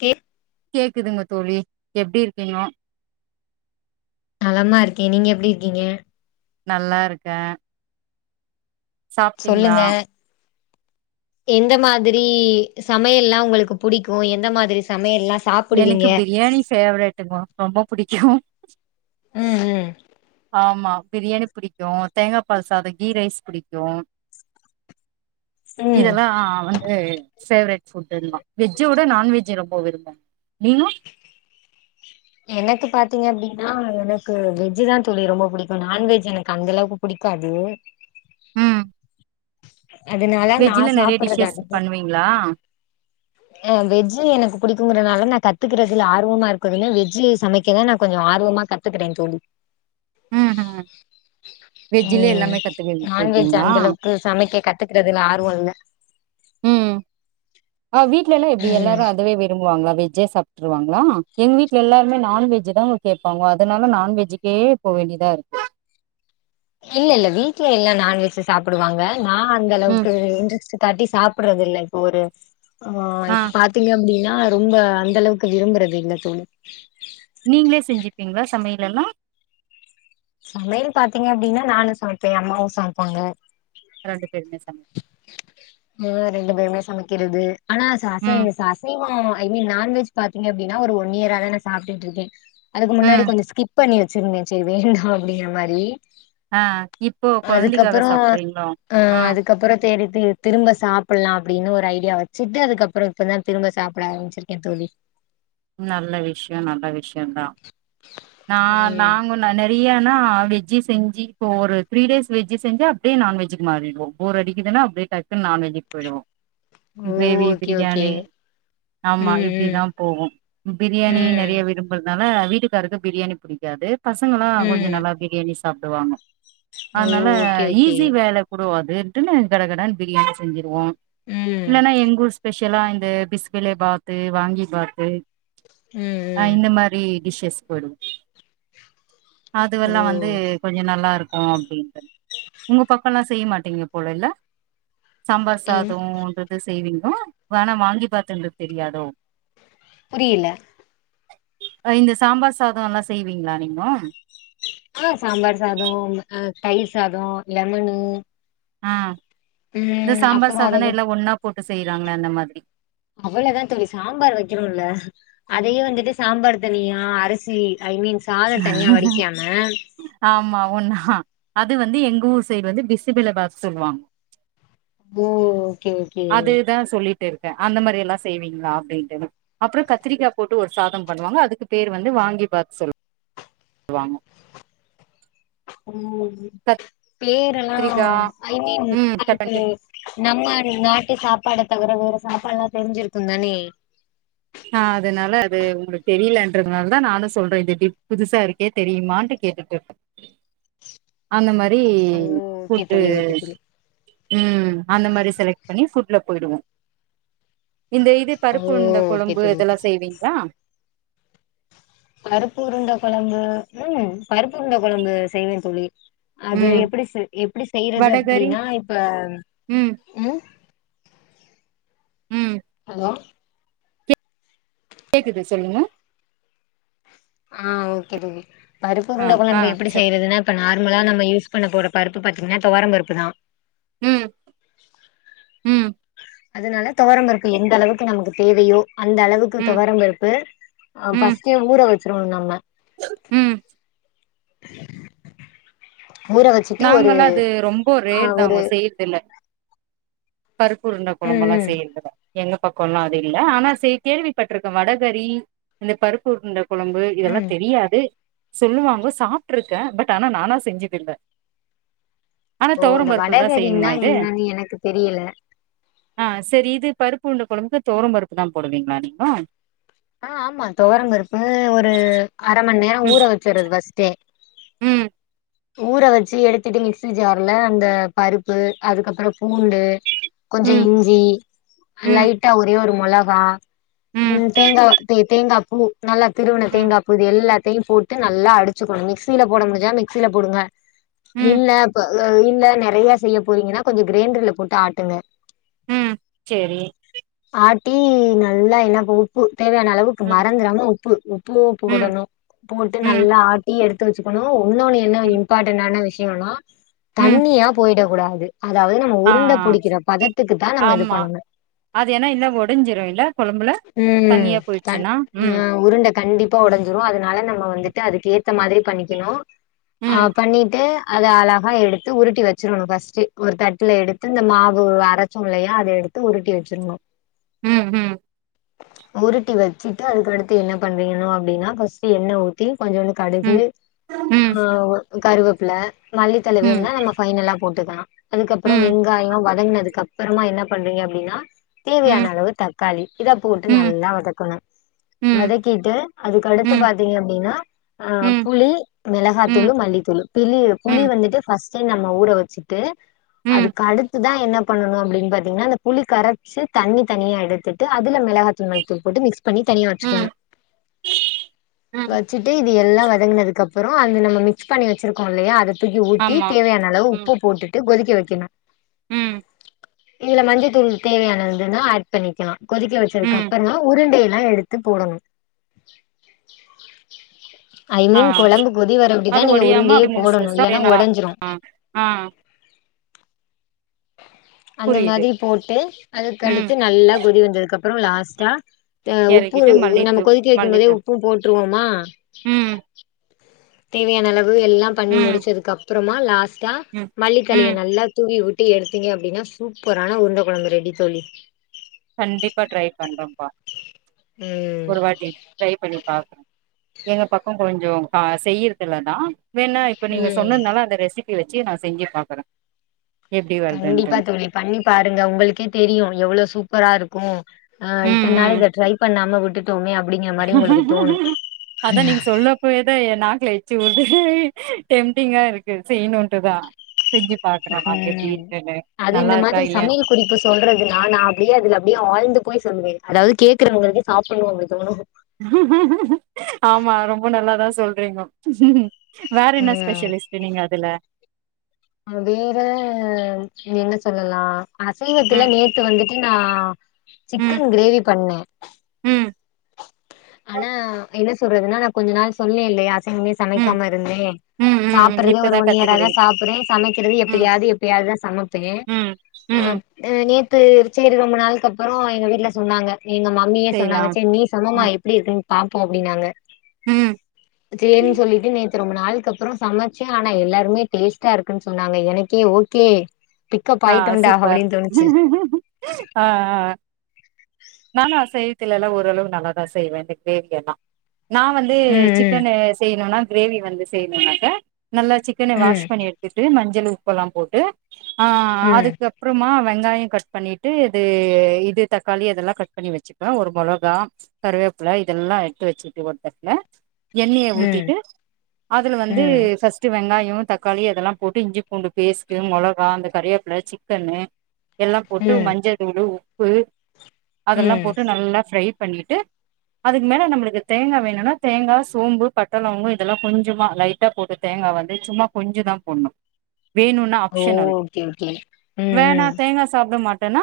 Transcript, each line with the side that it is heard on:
left: K
right: கேக்குதுங்க தோழி எப்டி இருக்கிங்கோ
left: நலமா இருக்கே நீங்க எப்டி இருக்கீங்க
right: நல்லா இருக்கே சாப்ட்டீங்களா
left: சொல்லுங்க எந்த மாதிரீ சமையல்லா உங்களுக்கு புடிக்கூ எந்த மாதிரி சமையல்லா சாப்புடுவீங்க
right: எனக்கு பிரியாணி ஃபேவரேட்டுமா ரொம்ப புடிக்கூ
left: உம் ம்
right: ஆமா பிரியாணி புடிக்கூ தேங்கா பால்சாதோ கீ ரைஸ் புடிக்கூ
left: ம்
right: இதெல்லா ஆ வந்து பேவரெட் புட்டுன்மா வெஜ்ஜவுட நான்வெஜ்ஜு ரொம்ப விருப்போ நீங்க
left: எனக்கு பாத்திங்க அப்டின்னா எனக்கு வெஜ்ஜு தா தோழி ரொம்ப புடிக்கு நான்வெஜ் எனக்கு அந்தளவு புடிக்காதூ
right: ம்
left: அதனால நா
right: வெஜ்ஜுல நெறைய
left: சாப்புட்றது
right: டிஷ்ஷஸ் பண்ணுவிங்ளா
left: ஆ வெஜ்ஜு எனக்கு புடிக்குங்கறனால நா கத்துக்கிறதுல ஆர்வமா இருக்குதுனு வெஜ்ஜு சமைக்கதா நா கொஞ்சொ ஆர்வமா க த்துக்கிறே தோழி
right: ம் ம் வெஜ்ஜிலே
left: உம்
right: எல்லாமே கத்துக்கிட்டு
left: நான்வெஜ்
right: இருக்கீங்களா
left: அந்த அளவுக்கு சமைக்க கத்துக்றதுல ஆர்வோ இல்ல
right: ம் ஆ வீட்லைலா எப்டி
left: ம்
right: எல்லாரு அதவே விரும்புவாங்ளா வெஜ்ஜே சாப் ட்ருவாங்களா எங்க வீட்ல எல்லாருமே நான்வெஜ்ஜு தா கேப்பாங்கொ அதனால நான்வெஜுக்கே போ வேண்டியதா இருக்
left: இல்ல இல்ல வீட்ல எல்லா நான்வெஜ்ஜு சாப்புடுவாங்க நா அந்த
right: ம்
left: அளவுக்கு இன்ட்ரெஸ்டு தாட்டி சாப்புட்றதில்ல இப்ப ஒரு ஆ பாத் திங்க அப்டின்னா ரொம்ப அந்த அளவுக்கு விரும்புறது இல்ல தோழி
right: நீங்ளே செஞ்சிப்பிங்ளா சமையலெல்லா
left: சமையல் பாத்திங்க அப்டினா நானூ சமைப்பே ஏ அம்மாவூ சமைப்பாங்க
right: ரெண்டு பேருமே சமை
left: மொத ரெண்டு பேருமே சமைக்கிறது ஆனா ச அசை
right: ம்
left: ச அசைவோ ஐ மீன் நான்வெஜ் பாத்திங்க அப்டினா ஒரு ஒன் இயராதா நா சாப்டுட்ருக்கே அதுக்கு முன்னாடி
right: ம்
left: கொஞ்சொ ஸ்கிப் பண்ணி வச்சிருந்தே செரி வேண்டா அப்டிங்குற மாரீ
right: ஆ இப்போ கொழந்தைக்காக சாப்புட்றீங்ளோ ஆ
left: கப்பறொ தேடித்து திரும்ப சாப்புட்லா அப்டின்னு ஒரு ஐடியா வச்சிட்டு அதுக்கப்பறொ இப்பதா திரும்ப சாப்புட ஆரம்பிச்சிருக் கே தோழி
right: நல்ல விஷ்யோ நல்ல விஷ்யொந்தா நா
left: ம்
right: நாங்க ந நெறையானா வெஜ்ஜி செஞ்சி இப்பொ ஒரு த்ரீ டேஸ் வெஜ்ஜி செஞ்சா அப்டியே நான்வெஜ்ஜுக் மாறிடுவோ போர் அடிக்குதுனா அப்டியே டக்குன் நான்வெஜ்ஜுக் பொயிடுவோ
left: ஓ
right: க்ரேவீ
left: ஓகே ஓகே
right: பிரியாணீ ஆமா இப்டிதா
left: ம்
right: போகூ
left: ம்
right: பிரியாணி நெறையா
left: ம்
right: விரும் புறத்னால வீட்டுக்காரர்க்கூ பிரியாணி புடிக்காது பசங்கலா கொஞ்சொ
left: ம்
right: நல்லா பிரியாணி சாப்டுவாங்க
left: ஓ
right: அதுனால
left: ஓகே ஓகே
right: ஈஸி வேல புரோ அதுன்டுனு கடகடான் பிரியாணி செஞ்சிருவோ
left: ம்
right: இல்லனா எங்க ஊர்ஸ் பெஷலா இந்த பிஸ்கெலேபாத்தூ வாங்கி பாத்தூ
left: ம்
right: அ
left: ம்
right: இந்த மார் ஹி ஸ்
left: ஓ
right: எஸ்பட்அதுவல்லா வந்து கொஞ்சம் நல்லா இருக்கும் அப்டின்டு ஒங்க பக்க ல்லா செய்ய மாட்டீங்க போல இல்ல சாம்பார்
left: எங்
right: சாதோ அது இது செய்வீங்களோ. வணா வாங்கி பாத்தன்டு தெரியாதோ.
left: புரியல
right: இந்த சாம்பார் சாதோ எல்லா செய்வீங்களா நீங்கோ
left: ஆ சாம்பார் சாதோ தயிர் சாதோ லெமனு
right: ஆ இந்த
left: ம்
right: சாம்பார்
left: அப்புறோ அத
right: சாதன்னு எல்லா ஒன்னா போட்டு செய்றாங்க அந்த மாதிரி
left: அவ்வளதா தோழி சாம்பார் வெக்கறோல அதையே வந்துட்டு சாம்பார் தனியா அரிசி ஐ மீன் சாதொ தனியா வடிக்காம
right: ஆமா ஒண்ணா அது வந்து எங்க ஊர் சைடு வந்து பிசுபிலபாத் சொல்லுவாங்க
left: [inaudible] ஓகே ஓகே
right: அதுதா சொல்லிட்டு இருக்கேன் அந்த மாரி எல்லாம் செய்வீங்களா அப்டினுட்டு அப்றொ கத்திரிக்கா போட்டு ஒரு சாதொம் பண்ணுவாங்க. அதுக்கு பேரு வந்து வாங்கி பாத் சொல் வாங்க
left: ஊம் பேரெலா
right: கத்திரிக்கா
left: ஐ மீன்
right: ம் கட்
left: இதுக்கு
right: பண்ட்டு
left: நம்ம நாட்டு சாப்பாடை தவிர வேற சாப்பாடு எல்லாம் தெரிஞ்சிருக்கு தானே
right: ஆ அதனால அது உங்க தெரியலன்றதுனால தா நானு சொல்றே இது எப்டி புதுசா இருக்கே தெரியுமானு கேட்டுட்டு இருக்கே
left: [inaudible]
right: அந்த மாரி
left: ஓ ஓகே
right: ஃபுட்டு
left: தோழி ஓகே தோழி
right: ம் அந்த மாரி செலக்ட் பண்ணி ஃபுட்ல போயிடுவோ. இந்த இது
left: ஓ
right: பருப்பு உரூண்ட
left: ஓகே
right: கொழம்பு
left: தோழி ஓகே
right: இதெல்லா
left: தோழி
right: செய்வீங்களா
left: பருப்பு உருண்ட கொழம்பு உம் பருப்பு உருண்ட கொழம்பு செய்வே தோழி அது
right: ம்
left: எப்டி எப்டி செய்றது
right: வடகறி
left: அப்படின்னா இப்ப
right: ம்
left: உம்
right: உம்
left: ஹலோ
right: கேக்குது சொல்லுங்க
left: ஆ ஓகே தோழி.
right: ஆ
left: பருப்புருண்டா
right: ஆ
left: கொழம்பு எப்பிடி செய்றதுன்னு இப்போ நார்மலா நம்ம யூஸ்பண்ண போற பருப்பு பாத்தீங்கானா துவாரம் பருப்பு தான்
right: ம் ம்
left: அதுனால தொவரம்பருப்பு எந்த அளவுக்கு நமக்கு தேவையோ அந்த அளவுக்கு
right: ம்
left: தொவரம் பருப்பு ஆ
right: ம்
left: ஃபஸ்ட்டே ஊற வெச்சுருவோ நம்ம
right: ம்
left: ஊற வச்சுட்டு ஒரு
right: நாங்கலா அது ரொம்ப
left: ஆ
right: ரேர்
left: ஒரு
right: தாங் செய்றதுல பருப்புருண்ட
left: ம்
right: கொழம்பெலா
left: ம்
right: செய்றதல்ல எங்க பக்கொலா அது இல்ல ஆனா செ கேள்விப்பட்ருக்க வடகறி இந்த பருப்புர்ண்ட கொழம்பு இதெல்லா
left: ம்
right: தெரியாது சொல்லுவாங்க சாப்ட்ருக்கே பட் ஆனா நானா கசெஞ்சதில்லத்த் ஆனா
left: ஓ
right: தொவரம்
left: இந்த
right: பருப்புல்ல தா செய்ணுமா
left: வடகரின்னா
right: இது
left: என்னன்னு எனக்கு தெரியல
right: ஆ செரி இது பருப்பு உண்ட கொழாம்புக்கு தொவரம் பருப்பு தான் போடுவீங்களா நீங்க
left: ஆ ஆமா தொவரம் பருப்பு ஒரு அர மண் நேரொ ஊற
right: ம்
left: வச்சறது பஸ்ட்டே
right: ம்
left: ஊற வெச்சி எடுத்துட்டு மிக்சி ஜார்ல அந்த பருப்பு அதுக்கப்பறொ பூண்டு கொஞ்சொ
right: ம்
left: இஞ்சி
right: ம்
left: லைட்டா ஒரே ஒரு மொளகா
right: ம்
left: உம் தேங்கா தே தேங்கா பூ நல்லா திருவின
right: ம்
left: தேங்கா பூ இது எல்லாத்தையும் போட் ட்டு நல்லா அடிச்சுக்கணு மிக்சில போட முடிஞ்சா மிக்சியில போடுங்க
right: ம்
left: இல்ல ப இல்ல நெறையா செய்ய போறீங்கன்னா கொஞ்சொ கிரைண்டர்ல போட்டு ஆட்டுங்க.
right: ம் செரி
left: ஆட்டி நல்லா என்னப்ப உப்பு தேவையான அளவுக்
right: ம்
left: மறந்துராம உப்பு உப்பு
right: ம்
left: போடணு போட்டு
right: ம்
left: நல்லா ஆட்டி எடுத்து வெச்சுக்கணு ஒன்னொனு என்ன
right: ம்
left: இம்பாட்டன்ட்டானா விஷயொம்னா
right: ம்
left: தண்ணியா போயிட கூடாது அதாவது நம்ம
right: ஆ
left: உருண்ட பிடிக்கிற பதத்துக்கு தான் நம்ம இது
right: ஆமா
left: பண்ணணு
right: அது ஏன்னா இன்ன ஒடிஞ்சிரு இல்ல கொழம்புல தண்ணியா
left: ம்
right: போயிடுச்சுன்னா ம்
left: உருண்ட கண்டி ப்ப உடைஞ்சிரு அதனால நம்ம வந்துட்டு அதுக்கு ஏத்த மாதிரி பண்ணிக்கணும் ஆ
right: ம்
left: பண்ணிட்டு அத அழகா எடுத்து உருட்டி வெச்சிரணும் ஃபஸ்ட்டு ஒரு தட்டுல எடுத்து இந்த மாவு அரைச்சோம் இல்லையா அத எடு த்து உருட்டி வெச்சிர்ணும்
right: ம் ம்
left: உருட்டி வெச்சுட்டு அதுக்கடுத்து என்ன பண்றீங்கணும் அப்டின்னா ஃபஸ்ட் எண்ண ஊத்தி கொஞ்சோண்டு கடுகு
right: ம் ம்
left: ஆ கருவேப்புல மல்லித்தழ
right: ம்
left: வேணும்னா நம்ம பைனலா போட்டுக்கலாம் அதுக்கப்பறம்
right: ம்
left: வெங்காயம் வதங்கினதுக்கு அப்பறமா என்ன பண்றீங்க அப்டின்னா தேவையான
right: ம்
left: அளவு த க்காளி இதா போட்டு
right: ம்
left: நல்லா வதக்கணும்
right: ம்
left: வதக்கிட்டு அதுக்கடுத்து
right: ம்
left: பாத்தீங்க அப்டின்னா ஆ
right: ம்
left: புளி
right: ம்
left: மெளகாத்தூளு மல்லித்தூளு பிளி புளி
right: ம்
left: வந்துட்டு ஃபஸ்ட் நம்ம ஊர வெச்சுட்டு
right: ம்
left: அதுக்கு அடுத்து தான் என்ன பண்ணனும் அப்டின்னு பாத்தீங்கன்னா அந்த புளி கரச்சு தண்ணி தனியா எடு த்துட்டு அதுல மிளகாத்தூள் மல்லி தூள் போட்டு மிக்ஸ் பண்ணி தனியா
right: ம்
left: வச்சுக்கணும்
right: ம்
left: வச்சுட்டு இது எல்லாம் வதங்கினதுக்கு அப்புறம் அது நம்ம மிக்ஸ் பண்ணி வெச்சிருக்கோம் இல்லையா அத தூக்கி ஊத்தி
right: ஆமா
left: தேவையான அளவு
right: ம்
left: உப்பு போட்டுட்டு கொதிக்க வக்கணும்
right: ம்
left: இதுல மஞ்சத்தூள் தேவையானதுன்னா ஆட் பண்ணிக்கலாம் கொதிக்க வெச்சதுக்கு
right: ம்
left: அப்பறமா உருண்டைய எல்லாம் எடுத்து போடணும் ஐ
right: ஆ
left: மீன் குழம்பு கொதி
right: அது
left: வரப்படிதான் நீங்க
right: ஒடியாம
left: உருண்டயே
right: அப்டி முழுசு
left: போடணும்
right: முழுசா
left: இல்லன்னா
right: அப்டியே நல்லா
left: உடஞ்சிரும்
right: ஆ ஆ
left: அந்த
right: புரியுது
left: மாதிரி போட்டு அதுக்கு
right: ம்
left: அடுத்து நல்லா கொதி வந்ததுக்கு அப்பறோ லாஸ்ட்டா உப்பு
right: எறக்கிட்டு
left: நம்ம
right: மல்லித்தூள்
left: கொதிக்கி வைக்கும் போதே
right: மல்லித்தூள்
left: உப்பும் போட்டுருவோமா
right: ம்
left: தேவையான அளவு எல்லாம் பண்ணி
right: ம்
left: முடிச்சதுக்கு அப்புறமா லாஸ்ட்டா
right: ம்
left: மல்லி தலையை
right: ம்
left: நல்லா தூவி ட்டு எடுத்தீங்க அப்டின்னா சூப்பரான உருண்டை கொழம்பு ரெடி தோழி
right: கண்டிப்பா ட்ரை பண்றேன்பா
left: ம்
right: ஒரு வாட்டி ட்ரை பண்ணி பாக்குறேன் எங்க பக்கம் கொஞ்சம் கா செய்யறது இல்ல தான் வென்னா இப்போ நீங்க
left: ம்
right: சொன்னதுனால அந்த ரெசிபி வெச்சு நான் செஞ்சு பாக்குறேன்
left: கண்டிப்பா தோழி பண்ணி பாருங்க உங்களுக்கே தெரியும் எவ்ளோ சூப்பரா இருக்கும்
right: ம்
left: இத்தன நாள்
right: ம்
left: இதை ட்ரை பண்ணாம விட்டுட்டோமே அப்டிங்கிற மாரி உங்களுக்கு தோணும்
right: இப்ப ஏதா என் நாக்குல எச்சி ஊறுது டெம்ப்டிங்க இருக்கு செய்யணும்ன்றதான் செஞ்சு பாக்குறோமா எப்டி
left: ம்
right: இருபேனு நல்லா இருக்கா இல்லையா
left: இப்ப சொல்றது நானா அப்டியே அதுல அப்டியே ஆழ்ந்து போய் சொல்லுவேன் அதாவது கேட்கிறவங்களுக்கு சாப்படணும் அப்டி தோணும்
right: ஆமா ரொம்ப நல்லாதான் சொல்றீங்க வேற என்ன
left: ம்
right: ஸ்பெஷலிஸ்ட் நீங்க அதுல
left: வேற என்ன சொல்லலாம் அசைவத்துல
right: ம்
left: நேத்து வந்து ட்டு நான்
right: ம்
left: சிக்கன் கிரேவி பண்ணேன்
right: ம்
left: ஆனா என்ன சொல்றதுன்னா நான் கொஞ்ச நாள் சொன்னேன் இல்லயா அசைவமே
right: ம்
left: சமைக்காம இருந்தேன்
right: ம் ம் ம்
left: சாப்பிடறது ஒரு
right: இப்பதா
left: ஒன் இயரா
right: கத்துக்கிறீங்க
left: தான் சாப்பிடேன் சமைக்கிறது
right: ம்
left: எப்யாது எப்யாதுதான் சமப்பேன் [unintelligible]
right: ம் ம்
left: அ நேத்து சேரி ரொம்ப நாள்க்கு அப்பறோ எங்க வீட்டு்ல சொன்னாங்க எங்க மம்மியே சொன்னாங்க
right: செய்லாம்
left: சேர் நீ சமமா
right: ம்
left: எப்படி இருக்குன்னு பாப்போ அப்படின்னாங்க
right: ம்
left: சேரி சொல்லீட்டு நேத் து ரொம்ப நாள்க்கு அப்பறோ சமச்சு அனா எல்லாருமே டேஸ்ட்டா இருக்குன்னு சொன்னாங்க எனக்கே ஓகே பிக்கப் ஆயிட்டோண்டா அப்படின்னு தோணுச்சு
right: அ அ அ நாங்க அசைவத்துல்லா ஓரளவு நல்லாதா செய்வே இந்த கிரேவி எல்லா நா வ ந்து
left: ம்
right: சிக்கனு செய்ணுன்னா கிரேவி வந்து செயினுக்கறப்ப நல்லா சிக்கன்னு
left: ம்
right: வாஷ் பண்ணீ எடு த்துட்டு மஞ்சள் உப்பல்லா போட்டு ஆ
left: ம் ம்
right: அதுக்கு அப் அப்பறமா வெங்காயோ கட் பண்ணீட்டு இது இது தக்காளி அதெல்லா கட் பண்ணி வெச்சிக்கனு ஒரு மொளகா கருவேப்புல இதெல்லா எடுத்து வெச்சுருக்கு ஒரு தட்டுல எண்ணெய்ய
left: ம்
right: ஊத்திட்டு அதுல வந்து
left: ம்
right: ஃபஸ் ட்டு வெங்காயோ தக்காளி அதெல்லா போட்டு இஞ்சி பூண்டு பேஸ்ட்டு மொளகா அந்த கருவேப்புல்ல சிக்கனு எல்லா போட்டு
left: ம்
right: மஞ்ச தூளு உப்பு அதெல்லா
left: ம்
right: போட்டு நல்லா ஃப்ரை பண்ணீட்டு அதுக்கு மேல நம்மளுக்கு தேங்கா வேணுன்னா தேங்கா சோம்பு பட்ட லவங்கோ இதெல்லா கொஞ்சமா லைட் ட்டா போட்டு தேங்கா வந்து சும்மா கொஞ்சோ தா போடனு வேணுன்னு
left: ஓ ஓகே ஓகே ம்
right: வேணா
left: ம்
right: தேங்கா சாப்புட மாட்டன்னா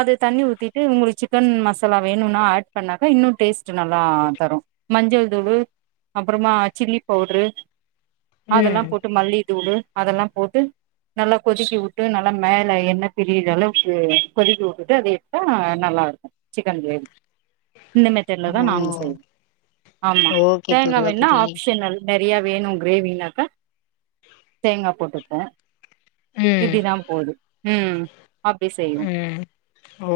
right: அது தண்ணி ஊத்திட்டு உங்களுக்கு சிக்கன் மசாலா வேணுன்னா ஆட் பண்ணாக்கா இன்னு டேஸ்ட் நல்லா தரு மஞ்சள் தூளு அப்பறமா சில்லி பவுட்ரு அதல்லா
left: ம்
right: போட்டு மல்லி தூளு அதல்லா போட்டு நல்லா கொதிக்க உட் டு நல்லா மேல எண்ண பிரிற அளவுக்கு கொதிக்க உட்டுட்டு அத எடுத்தா நல்லா இருக்கு சிக்கன் கிரேவி இந்த மெத்தடுல தா நாங்க செய்வோ ஆமா
left: ஓ ஓகே
right: தேங்கா
left: தோழி ஓகே
right: வேண்ணா
left: தோழி
right: ஆப்ஷனல் நறையா வேணு கிரேவினாக்கா தேங்கா போட்டுக்கு
left: ம்
right: இப்படி தா போது ம் அப்டி செய்வோ
left: ம்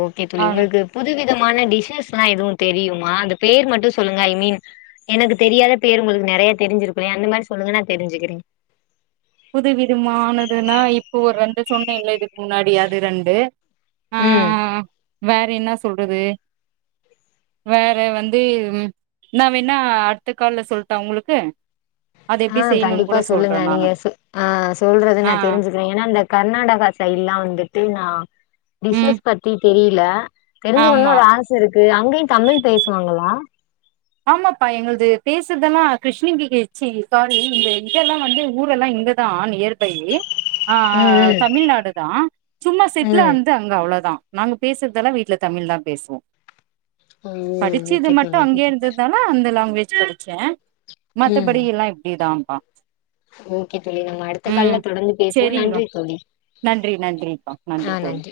left: ஓகே தோழி
right: ஆ
left: உங்களுக்கு புது விதமான டிஷஸ்லா எதுவு தெரியுமா அந்த பேர் மட்டு சொல்லுங்க ஐ மீன் எனக்கு தெரியாத பேர் உங்களுக்கு நெறைய தெரிஞ்சிருக்கு இல்லயா அந்த மாரி சொல்லுங்க நா தெரிஞ்சுக்கிறே
right: புது விடுமானதுன்னா இப்போ ஒரு ரெண்டு சொன்ன இல்ல இதுக்கு முன்னாடி அது ரெண்டு அ அ
left: ம்
right: அ வேற என்ன சொல்றது வேற வந்து நா வேண்ண அடுத்த கால்ல சொல்ட்டா உங்களுக்கு அது
left: அ
right: எப்டி செய்யணுன்
left: கண்டிப்பா
right: கூட
left: சொல்லுங்க
right: சொல்றே
left: நீங்க
right: நானு
left: ஆ சொல்றது நா
right: ஆ
left: தெரிஞ்சுக்கிறேன் ஏன்னா அந்த கர்நாடகா சைடுலலா வந்துட்டு நா
right: ம்
left: டிஷேஸ் பத்தி தெரியல தெரிஞ்சக்கணுன்
right: ஆமா
left: ஒரு ஆச இருக்கு அங்கயு தமிழ் பேசுவாங்களா
right: ஆமாப்பா எங்கள்து பேசுறதெல்லா கிருஷ்ணங்க க ச்சி சாரி இங்க இதல்லா வந்து ஊரல்லா எங்க தா நியர் பை அ அ அ
left: ம் ம்
right: தமிழ்நாடு தா சும்மா செட்ல
left: ம்
right: வந்து அங்க அவ்வளவுதா நாங்க பேசுறதெல்லா வீட்டுல தமிழ் தா பேசுவோ
left: ஓ
right: படிச்சது
left: ஓகே
right: மட்டு
left: தோழி ஓகே
right: அங்கேயே
left: தோழி
right: இருந்தது அனா அந்த லாங்குவேஜ் படிச்ச
left: ம்
right: மத்தபடி எல்லா இப்டிதான்பா
left: ஓகே தோழி நம்ம அடுத்த கால்ல தொடர்ந்து பேசுவோ
right: செரிங்க
left: நன்றி தோழி
right: நன்றி நன்றிப்பா நன்றி தோழி